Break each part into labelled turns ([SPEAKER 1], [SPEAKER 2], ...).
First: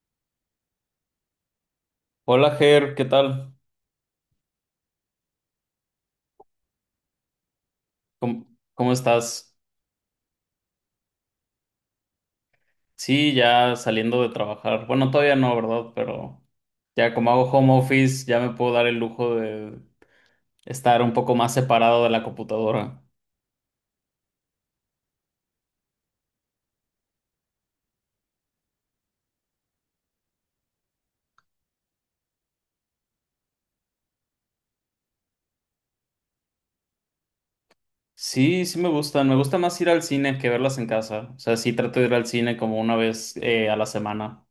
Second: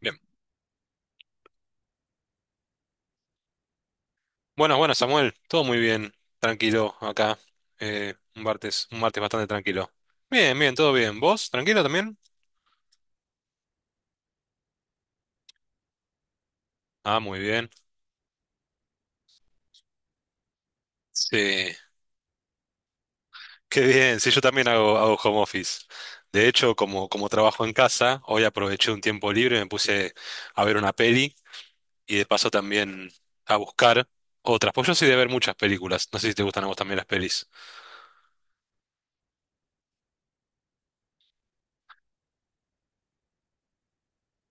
[SPEAKER 1] Bien.
[SPEAKER 2] Hola Ger, ¿qué tal?
[SPEAKER 1] Bueno, Samuel. Todo muy bien. Tranquilo acá. Un
[SPEAKER 2] ¿Cómo,
[SPEAKER 1] martes,
[SPEAKER 2] cómo
[SPEAKER 1] un martes bastante
[SPEAKER 2] estás?
[SPEAKER 1] tranquilo. Bien, bien, todo bien. ¿Vos? ¿Tranquilo también?
[SPEAKER 2] Sí, ya saliendo de trabajar. Bueno, todavía no, ¿verdad? Pero ya
[SPEAKER 1] Ah,
[SPEAKER 2] como
[SPEAKER 1] muy
[SPEAKER 2] hago
[SPEAKER 1] bien.
[SPEAKER 2] home office, ya me puedo dar el lujo de estar un poco
[SPEAKER 1] Sí,
[SPEAKER 2] más separado de la computadora.
[SPEAKER 1] qué bien. Sí, yo también hago home office. De hecho, como trabajo en casa, hoy aproveché un tiempo libre, me puse a ver una peli y de paso también a buscar otras. Pues yo soy de ver muchas películas. No sé si te gustan a vos también las pelis.
[SPEAKER 2] Sí, sí me gustan. Me gusta más ir al cine que verlas en casa. O sea, sí trato de ir al cine como una vez a la semana.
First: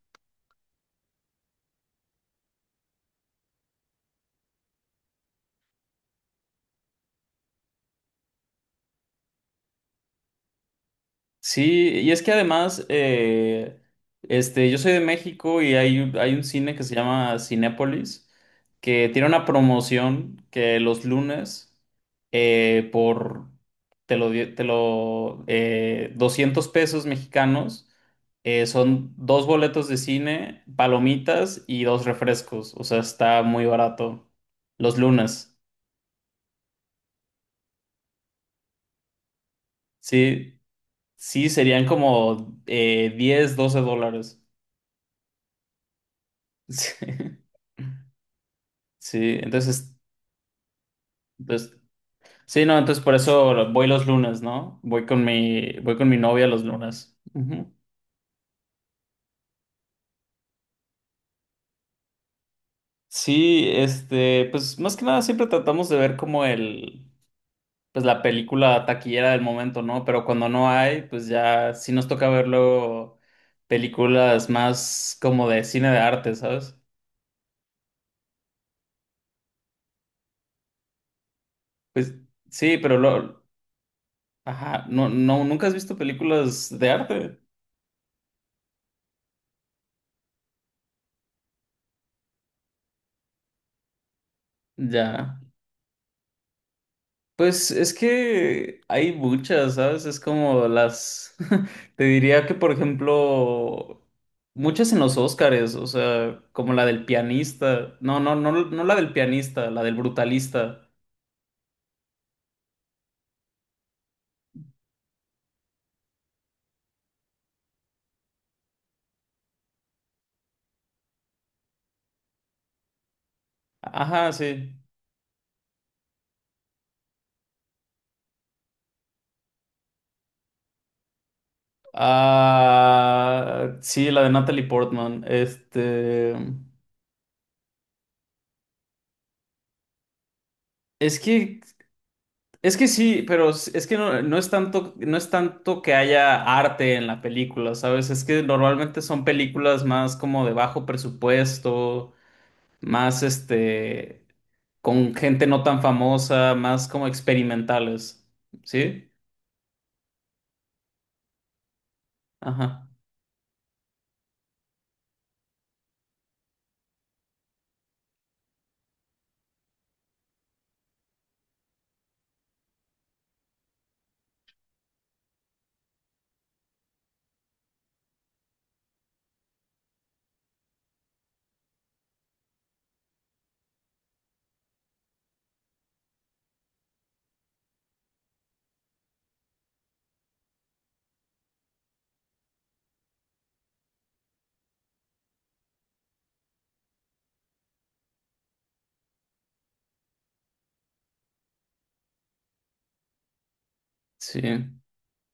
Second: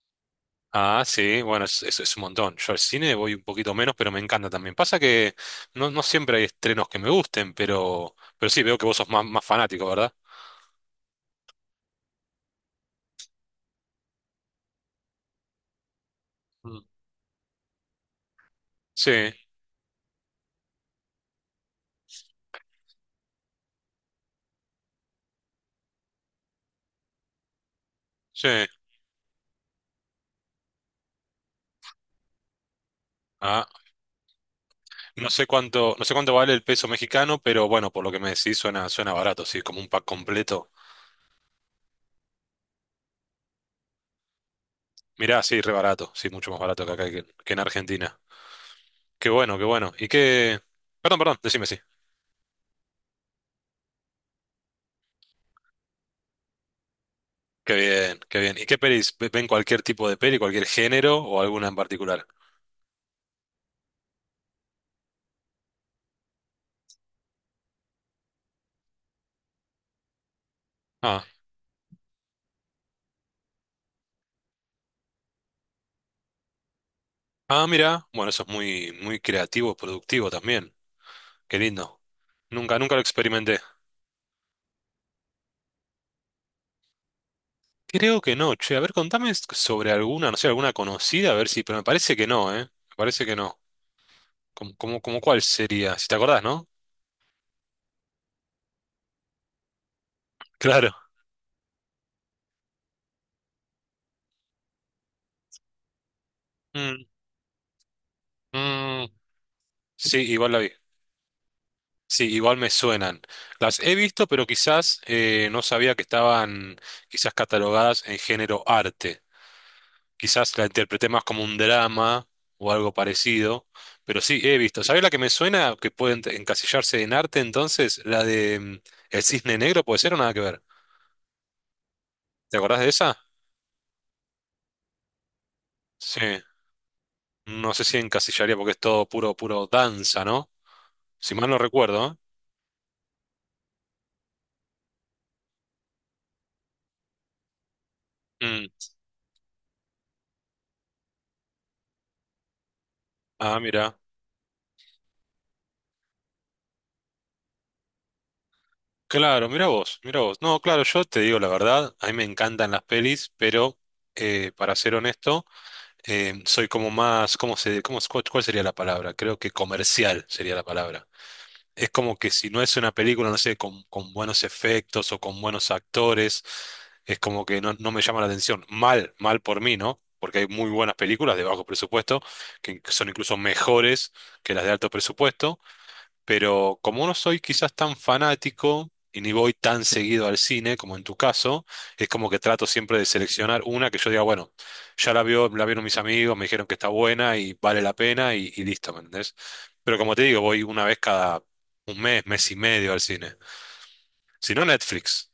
[SPEAKER 1] Ah, sí, bueno, es un montón. Yo al cine voy un poquito menos, pero me encanta también. Pasa que no siempre hay estrenos que me gusten, pero sí, veo que vos sos más fanático, ¿verdad?
[SPEAKER 2] Sí, y es que además, yo soy de México y hay un cine
[SPEAKER 1] Mm.
[SPEAKER 2] que se llama Cinépolis, que
[SPEAKER 1] Sí,
[SPEAKER 2] tiene una promoción que los lunes, por, te lo, di- te lo, 200 pesos mexicanos,
[SPEAKER 1] sí.
[SPEAKER 2] son dos boletos de cine, palomitas y dos refrescos, o sea, está muy
[SPEAKER 1] Ah,
[SPEAKER 2] barato. Los lunes,
[SPEAKER 1] no sé cuánto vale el peso mexicano, pero bueno, por lo que me decís suena barato, sí, como un pack
[SPEAKER 2] sí,
[SPEAKER 1] completo.
[SPEAKER 2] sí, serían como 10, 12 dólares.
[SPEAKER 1] Mirá, sí, re barato, sí, mucho más barato que que en Argentina. Qué
[SPEAKER 2] Sí,
[SPEAKER 1] bueno, qué
[SPEAKER 2] entonces,
[SPEAKER 1] bueno. ¿Y qué? Perdón, decime
[SPEAKER 2] pues,
[SPEAKER 1] sí.
[SPEAKER 2] sí, no, entonces por eso voy los lunes, ¿no? Voy con voy con mi novia los lunes. Ujú.
[SPEAKER 1] Qué bien, qué bien. ¿Y qué pelis? ¿Ven cualquier tipo de peli, cualquier género o alguna en particular?
[SPEAKER 2] Sí, pues más que nada siempre tratamos de ver pues la película taquillera del momento, ¿no? Pero cuando no hay,
[SPEAKER 1] Ah.
[SPEAKER 2] pues ya sí nos toca ver luego películas más como de cine de arte, ¿sabes?
[SPEAKER 1] Ah, mira, bueno, eso es muy creativo, productivo también. Qué lindo.
[SPEAKER 2] Pues sí,
[SPEAKER 1] Nunca
[SPEAKER 2] pero
[SPEAKER 1] lo
[SPEAKER 2] lo,
[SPEAKER 1] experimenté.
[SPEAKER 2] ajá, ¿nunca has visto películas de arte?
[SPEAKER 1] Creo que no, che. A ver, sobre alguna, no sé, alguna conocida, a ver si, pero me parece que no, ¿eh? Me parece que no. ¿Como
[SPEAKER 2] Ya.
[SPEAKER 1] cuál sería? Si te acordás, ¿no?
[SPEAKER 2] Pues es que hay muchas, ¿sabes? Es como
[SPEAKER 1] Claro.
[SPEAKER 2] las... Te diría que, por ejemplo, muchas en los Óscares, o sea, como la del
[SPEAKER 1] Mm,
[SPEAKER 2] pianista. No, la
[SPEAKER 1] mm,
[SPEAKER 2] del pianista, la del
[SPEAKER 1] sí, igual la vi.
[SPEAKER 2] brutalista.
[SPEAKER 1] Sí, igual me suenan. Las he visto, pero quizás no sabía que estaban quizás catalogadas en género arte. Quizás la interpreté más como un drama o algo parecido, pero
[SPEAKER 2] Ajá,
[SPEAKER 1] sí, he
[SPEAKER 2] sí.
[SPEAKER 1] visto. ¿Sabés la que me suena que puede encasillarse en arte entonces? La de mm, El Cisne Negro, puede ser o nada que ver. ¿Te acordás de esa?
[SPEAKER 2] Ah, sí, la de Natalie Portman.
[SPEAKER 1] Sí,
[SPEAKER 2] Este...
[SPEAKER 1] no sé si encasillaría porque es todo puro, puro danza, ¿no?
[SPEAKER 2] Es
[SPEAKER 1] Si mal no
[SPEAKER 2] que
[SPEAKER 1] recuerdo,
[SPEAKER 2] Es que sí, pero es que no, no es tanto, no es tanto que haya arte en la película, ¿sabes? Es que
[SPEAKER 1] ¿eh? Mm.
[SPEAKER 2] normalmente son películas más como de bajo presupuesto, más
[SPEAKER 1] Ah, mira.
[SPEAKER 2] con gente no tan famosa, más como experimentales, ¿sí?
[SPEAKER 1] Claro, mira vos, mira vos. No, claro, yo te digo la verdad, a mí me encantan las
[SPEAKER 2] Ajá,
[SPEAKER 1] pelis, pero para ser honesto, soy como más, ¿cómo se, cómo, cuál sería la palabra? Creo que comercial sería la palabra. Es como que si no es una película, no sé, con buenos efectos o con buenos actores, es como que no me llama la atención. Mal, mal por mí, ¿no? Porque hay muy buenas películas de bajo presupuesto, que son incluso mejores que las de alto presupuesto, pero como no soy quizás tan fanático y ni voy tan seguido al cine como en tu caso, es como que trato siempre de seleccionar una que yo diga, bueno, la vieron mis amigos, me dijeron que está buena y vale la pena y listo, ¿me entendés? Pero como te digo, voy una vez cada un mes, mes y medio al cine.
[SPEAKER 2] sí,
[SPEAKER 1] Si no, Netflix.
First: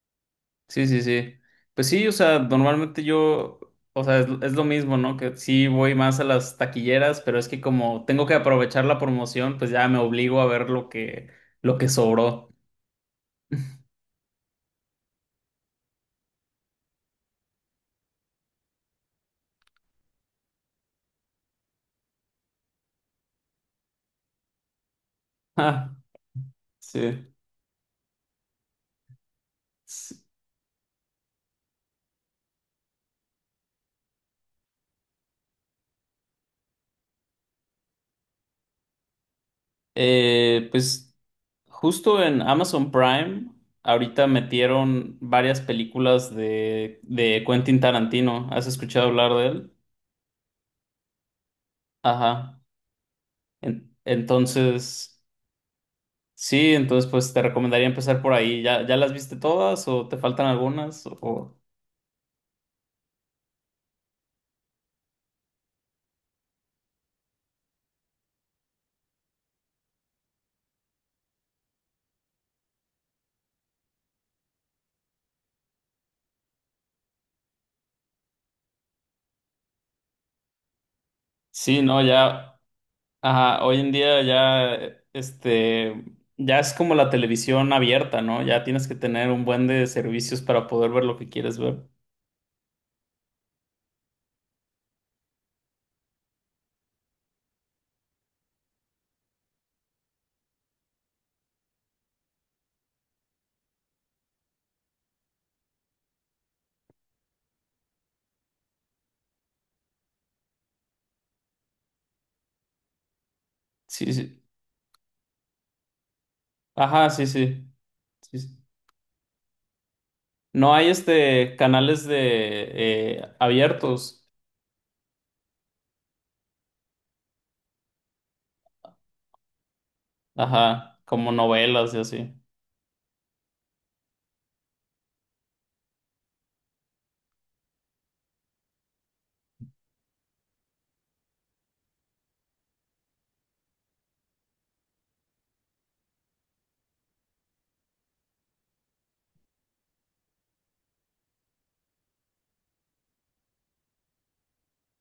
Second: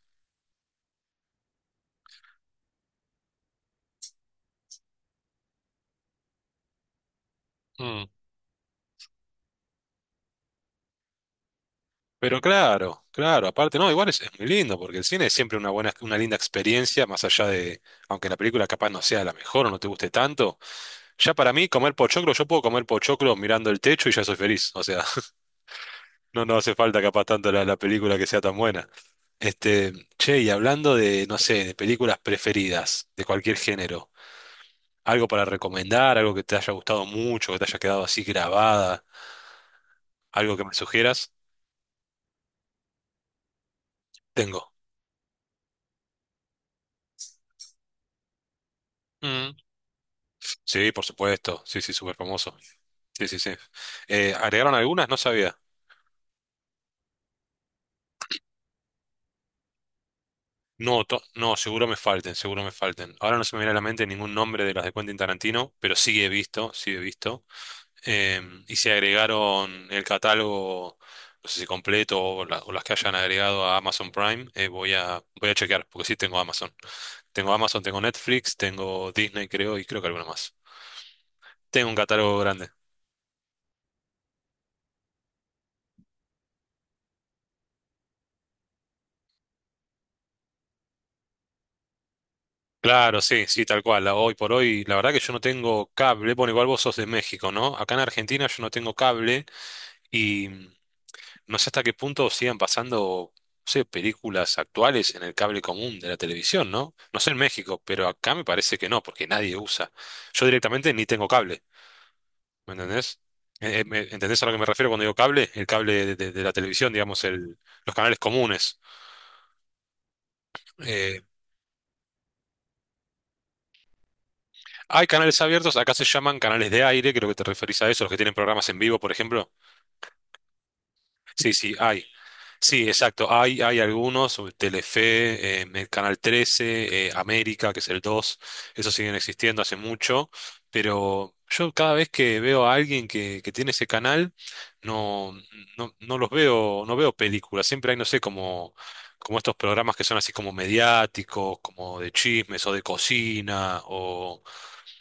[SPEAKER 2] sí, sí, sí. Pues sí, o sea, normalmente yo, o sea, es lo mismo, ¿no? Que sí voy más a las taquilleras, pero es que como
[SPEAKER 1] Mm.
[SPEAKER 2] tengo que aprovechar la promoción, pues ya me obligo a ver lo que
[SPEAKER 1] Pero
[SPEAKER 2] sobró.
[SPEAKER 1] claro, claro, aparte, no, igual es muy lindo, porque el cine es siempre una buena, una linda experiencia, más allá de, aunque la película capaz no sea la mejor o no te guste tanto. Ya para mí, comer pochoclo, yo puedo comer pochoclo mirando el techo y ya soy feliz. O sea,
[SPEAKER 2] Ah,
[SPEAKER 1] no, no hace falta capaz
[SPEAKER 2] sí.
[SPEAKER 1] tanto la película que sea tan buena. Este,
[SPEAKER 2] S-
[SPEAKER 1] che, y hablando de, no sé, de películas preferidas, de cualquier género, algo para recomendar, algo que te haya gustado mucho, que te haya quedado así grabada, algo que
[SPEAKER 2] eh,
[SPEAKER 1] me
[SPEAKER 2] pues
[SPEAKER 1] sugieras,
[SPEAKER 2] Justo en Amazon Prime, ahorita
[SPEAKER 1] tengo.
[SPEAKER 2] metieron varias películas de Quentin Tarantino. ¿Has escuchado hablar de
[SPEAKER 1] Mm.
[SPEAKER 2] él?
[SPEAKER 1] Sí, por supuesto, sí, sí, súper famoso.
[SPEAKER 2] Ajá.
[SPEAKER 1] Sí, sí, sí. ¿Agregaron algunas? No
[SPEAKER 2] Entonces,
[SPEAKER 1] sabía.
[SPEAKER 2] sí, entonces pues te recomendaría empezar por ahí. ¿Ya las viste todas o te faltan
[SPEAKER 1] No,
[SPEAKER 2] algunas?
[SPEAKER 1] to-
[SPEAKER 2] O...
[SPEAKER 1] no, seguro me falten, seguro me falten. Ahora no se me viene a la mente ningún nombre de las de Quentin Tarantino, pero sí he visto, sí he visto. Eh, y se agregaron el catálogo, no sé si completo o o las que hayan agregado a Amazon Prime, voy a chequear, porque sí tengo Amazon. Tengo Amazon, tengo Netflix, tengo Disney, creo, y creo que alguna más.
[SPEAKER 2] Sí,
[SPEAKER 1] Tengo un
[SPEAKER 2] no,
[SPEAKER 1] catálogo
[SPEAKER 2] ya.
[SPEAKER 1] grande.
[SPEAKER 2] Ajá, hoy en día ya, ya es como la televisión abierta, ¿no? Ya tienes que tener un buen de servicios para poder ver lo que quieres ver.
[SPEAKER 1] Claro, sí, sí, tal cual. Hoy por hoy, la verdad que yo no tengo cable. Bueno, igual vos sos de México, ¿no? Acá en Argentina yo no tengo cable. No sé hasta qué punto sigan pasando, no sé, películas actuales en el cable común de la televisión, ¿no? No sé en México, pero acá me parece que no, porque nadie usa. Yo directamente ni tengo cable, ¿me entendés?
[SPEAKER 2] Sí, sí.
[SPEAKER 1] ¿Entendés a lo que me refiero cuando digo cable? El cable de de la televisión,
[SPEAKER 2] Ajá,
[SPEAKER 1] digamos,
[SPEAKER 2] sí,
[SPEAKER 1] el,
[SPEAKER 2] sí.
[SPEAKER 1] los canales
[SPEAKER 2] Sí, sí.
[SPEAKER 1] comunes.
[SPEAKER 2] No hay,
[SPEAKER 1] Eh,
[SPEAKER 2] canales de, abiertos.
[SPEAKER 1] Hay canales abiertos, acá se llaman canales de aire, creo que te referís a eso, los que tienen programas en vivo, por ejemplo.
[SPEAKER 2] Ajá, como
[SPEAKER 1] Sí, sí,
[SPEAKER 2] novelas y
[SPEAKER 1] hay.
[SPEAKER 2] así.
[SPEAKER 1] Sí, exacto. Hay algunos, sobre Telefe, el Canal 13, América, que es el 2, esos siguen existiendo hace mucho, pero yo cada vez que veo a alguien que tiene ese canal, no, no los veo, no veo películas. Siempre hay, no sé, como estos programas que son así como mediáticos, como de chismes o de cocina o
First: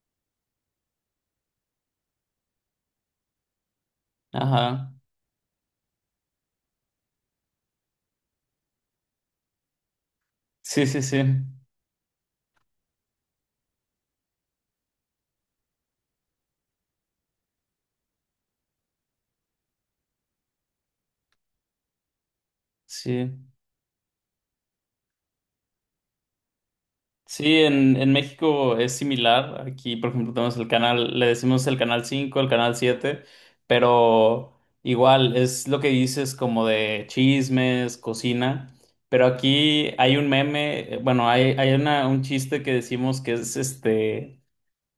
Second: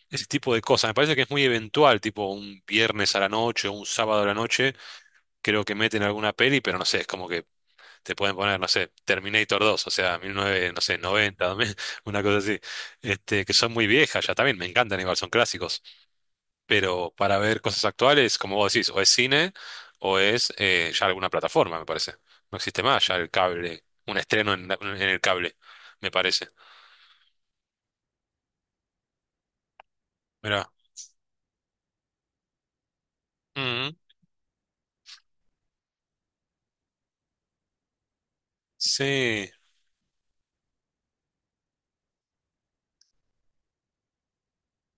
[SPEAKER 1] ese tipo de cosas. Me parece que es muy eventual, tipo un viernes a la noche o un sábado a la noche
[SPEAKER 2] Ajá.
[SPEAKER 1] creo que meten alguna peli, pero no sé, es como que te pueden poner, no sé, Terminator dos o sea, 19, no
[SPEAKER 2] Sí,
[SPEAKER 1] sé,
[SPEAKER 2] sí, sí.
[SPEAKER 1] 90, una cosa así, este, que son muy viejas ya también, me encantan igual, son clásicos, pero para ver cosas actuales, como vos decís, o es cine o es ya alguna plataforma, me parece. No existe más ya
[SPEAKER 2] Sí.
[SPEAKER 1] el cable, un estreno en, en el cable, me parece.
[SPEAKER 2] Sí, en México es similar. Aquí, por ejemplo, tenemos el
[SPEAKER 1] Mira,
[SPEAKER 2] canal, le decimos el canal 5, el canal 7, pero igual es lo que dices como de chismes, cocina. Pero
[SPEAKER 1] sí.
[SPEAKER 2] aquí hay un meme, hay un chiste que decimos que es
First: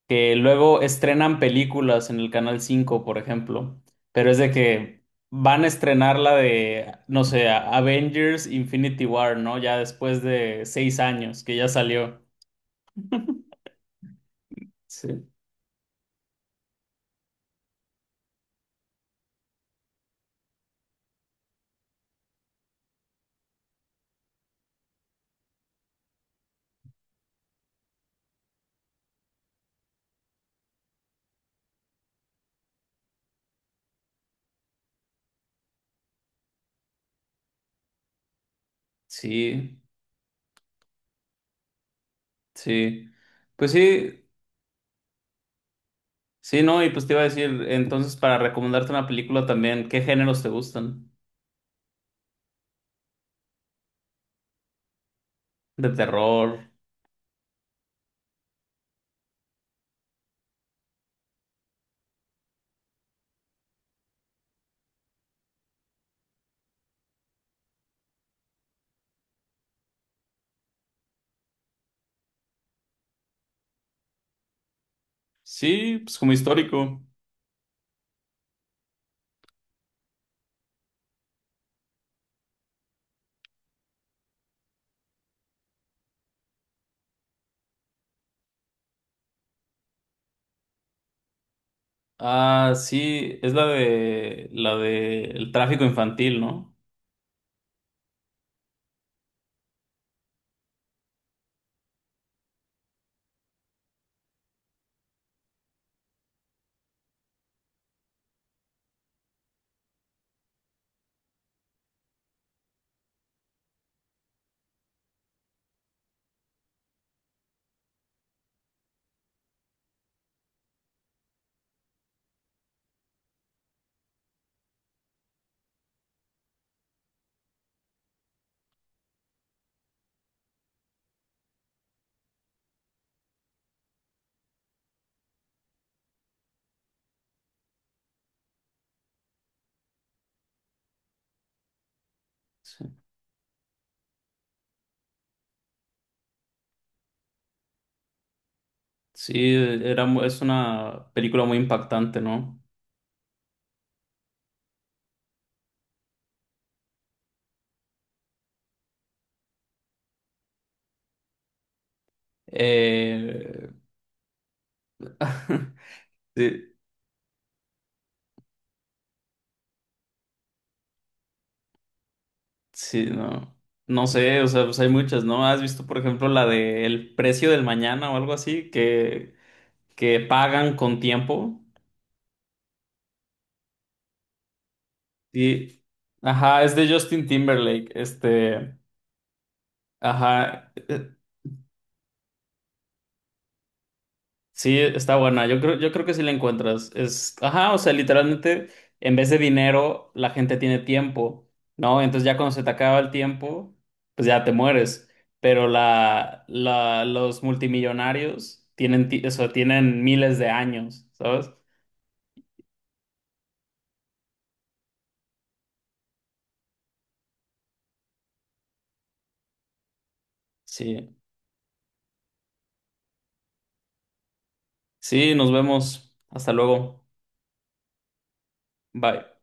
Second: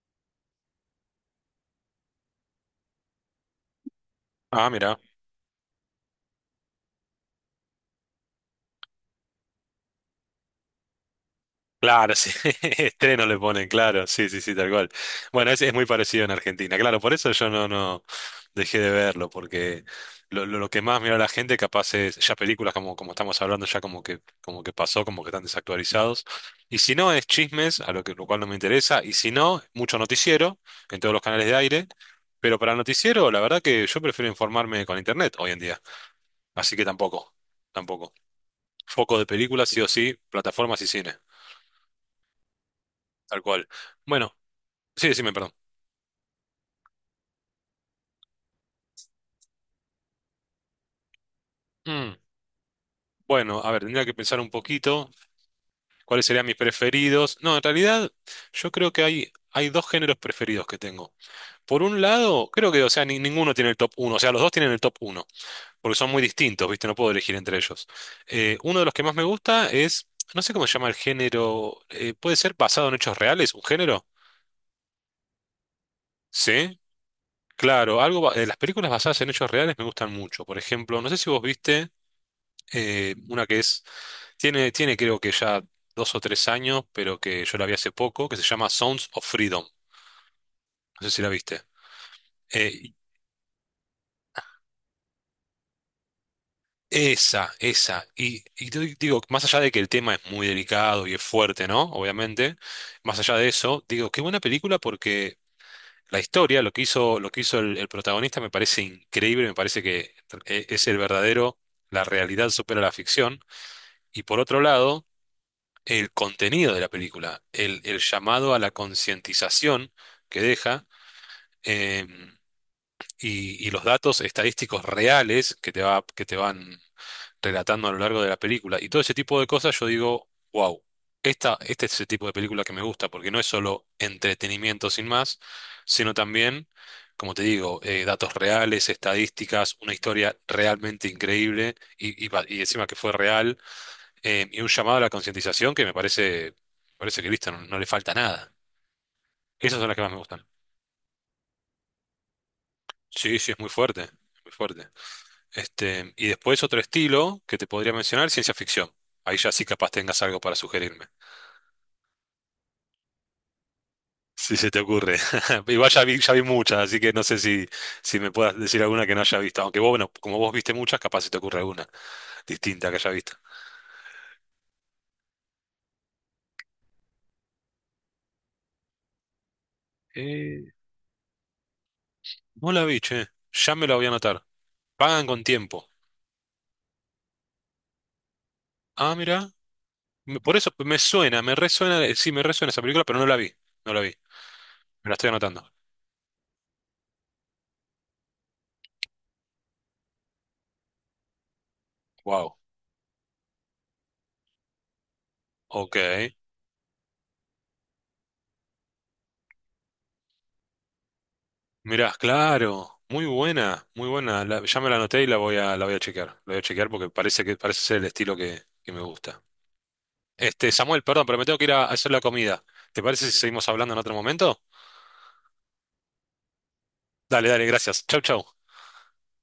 [SPEAKER 2] que luego estrenan películas en el canal 5, por ejemplo, pero es de
[SPEAKER 1] Ah, mira.
[SPEAKER 2] que van a estrenar la de, no sé, Avengers Infinity War, ¿no? Ya después de 6 años que ya
[SPEAKER 1] Claro,
[SPEAKER 2] salió.
[SPEAKER 1] sí, estreno le ponen, claro, sí, sí, sí, tal cual.
[SPEAKER 2] Sí,
[SPEAKER 1] Bueno, es muy parecido en Argentina, claro, por eso yo no dejé de verlo, porque lo que más mira la gente capaz es ya películas como estamos hablando, ya como que pasó, como que están desactualizados. Y si no, es chismes, a lo cual no me interesa, y si no, mucho noticiero en todos los canales de aire, pero para el noticiero, la verdad que yo prefiero informarme con internet hoy en día, así que tampoco, tampoco. Foco de películas,
[SPEAKER 2] sí,
[SPEAKER 1] sí o sí, plataformas y cine,
[SPEAKER 2] sí.
[SPEAKER 1] tal cual.
[SPEAKER 2] Pues sí,
[SPEAKER 1] Bueno. Sí, decime, perdón.
[SPEAKER 2] sí, no, y pues te iba a decir, entonces para recomendarte una película también, ¿qué géneros te gustan?
[SPEAKER 1] Mm, bueno, a ver, tendría que pensar un poquito
[SPEAKER 2] De
[SPEAKER 1] cuáles serían
[SPEAKER 2] terror.
[SPEAKER 1] mis preferidos. No, en realidad yo creo que hay dos géneros preferidos que tengo. Por un lado, creo que, o sea, ninguno tiene el top uno. O sea, los dos tienen el top uno, porque son muy distintos, ¿viste? No puedo elegir entre ellos. Uno de los que más me gusta es, no sé cómo se llama el género, puede ser basado en hechos reales, un género.
[SPEAKER 2] Sí, pues como
[SPEAKER 1] Sí,
[SPEAKER 2] histórico.
[SPEAKER 1] claro, algo, las películas basadas en hechos reales me gustan mucho. Por ejemplo, no sé si vos viste... una que tiene, tiene creo que ya dos o tres años, pero que yo la vi hace poco, que se llama Sounds of Freedom. No sé si la viste.
[SPEAKER 2] Ah,
[SPEAKER 1] Eh,
[SPEAKER 2] sí, es la de el tráfico infantil, ¿no?
[SPEAKER 1] esa, esa. Y te digo, más allá de que el tema es muy delicado y es fuerte, ¿no? Obviamente, más allá de eso, digo, qué buena película porque la historia, lo que hizo el protagonista me parece increíble, me parece que es el verdadero, la realidad supera la ficción. Y por otro lado, el contenido de la película, el llamado a la concientización que deja eh, y los datos estadísticos reales que te van relatando a lo largo de la película y todo ese tipo de cosas, yo digo, wow, este es el tipo de película que me gusta porque no es solo entretenimiento sin más, sino también, como te digo, datos reales, estadísticas, una historia realmente increíble y encima que
[SPEAKER 2] Sí,
[SPEAKER 1] fue real y un llamado a la concientización que me parece, parece que listo, no, no le falta nada.
[SPEAKER 2] sí,
[SPEAKER 1] Esas son las que más me
[SPEAKER 2] es
[SPEAKER 1] gustan.
[SPEAKER 2] una película muy impactante, ¿no?
[SPEAKER 1] Sí, sí, es muy fuerte, es muy fuerte. Este, y después otro estilo que te podría mencionar, ciencia ficción. Ahí ya sí capaz tengas algo para sugerirme.
[SPEAKER 2] Eh,
[SPEAKER 1] Si se te ocurre. Igual ya vi
[SPEAKER 2] sí,
[SPEAKER 1] muchas, así que no sé si, si me puedas decir alguna que no haya visto. Aunque vos, bueno, como vos viste muchas, capaz se te ocurre alguna distinta que
[SPEAKER 2] sí,
[SPEAKER 1] haya visto.
[SPEAKER 2] no. No sé, o sea, pues hay muchas, ¿no? ¿Has visto, por ejemplo, la de El precio del mañana o algo así? Que
[SPEAKER 1] Eh,
[SPEAKER 2] pagan con tiempo.
[SPEAKER 1] no la vi, che. Ya me la voy a anotar. Pagan con
[SPEAKER 2] Y,
[SPEAKER 1] tiempo.
[SPEAKER 2] ajá, es de Justin Timberlake.
[SPEAKER 1] Ah, mira. Por eso
[SPEAKER 2] Ajá,
[SPEAKER 1] me
[SPEAKER 2] eh,
[SPEAKER 1] suena, me resuena, sí, me resuena esa película, pero no la vi, no la vi.
[SPEAKER 2] sí,
[SPEAKER 1] Me la
[SPEAKER 2] está
[SPEAKER 1] estoy
[SPEAKER 2] buena.
[SPEAKER 1] anotando.
[SPEAKER 2] Yo creo que sí la encuentras. O sea, literalmente, en vez de dinero, la gente tiene tiempo, ¿no? Entonces ya cuando
[SPEAKER 1] Wow.
[SPEAKER 2] se te acaba el tiempo, pues ya te mueres. Pero
[SPEAKER 1] Ok.
[SPEAKER 2] los multimillonarios o sea, tienen miles de años, ¿sabes?
[SPEAKER 1] Mirá, claro. Muy buena, muy buena. Ya me la anoté y la voy a chequear. La voy a chequear porque parece que parece ser el estilo que me gusta. Este, Samuel,
[SPEAKER 2] Sí,
[SPEAKER 1] perdón, pero me tengo que ir a hacer la comida. ¿Te parece si seguimos hablando en otro momento?
[SPEAKER 2] sí, nos vemos. Hasta luego.
[SPEAKER 1] Dale, dale, gracias. Chau, chau.
[SPEAKER 2] Bye.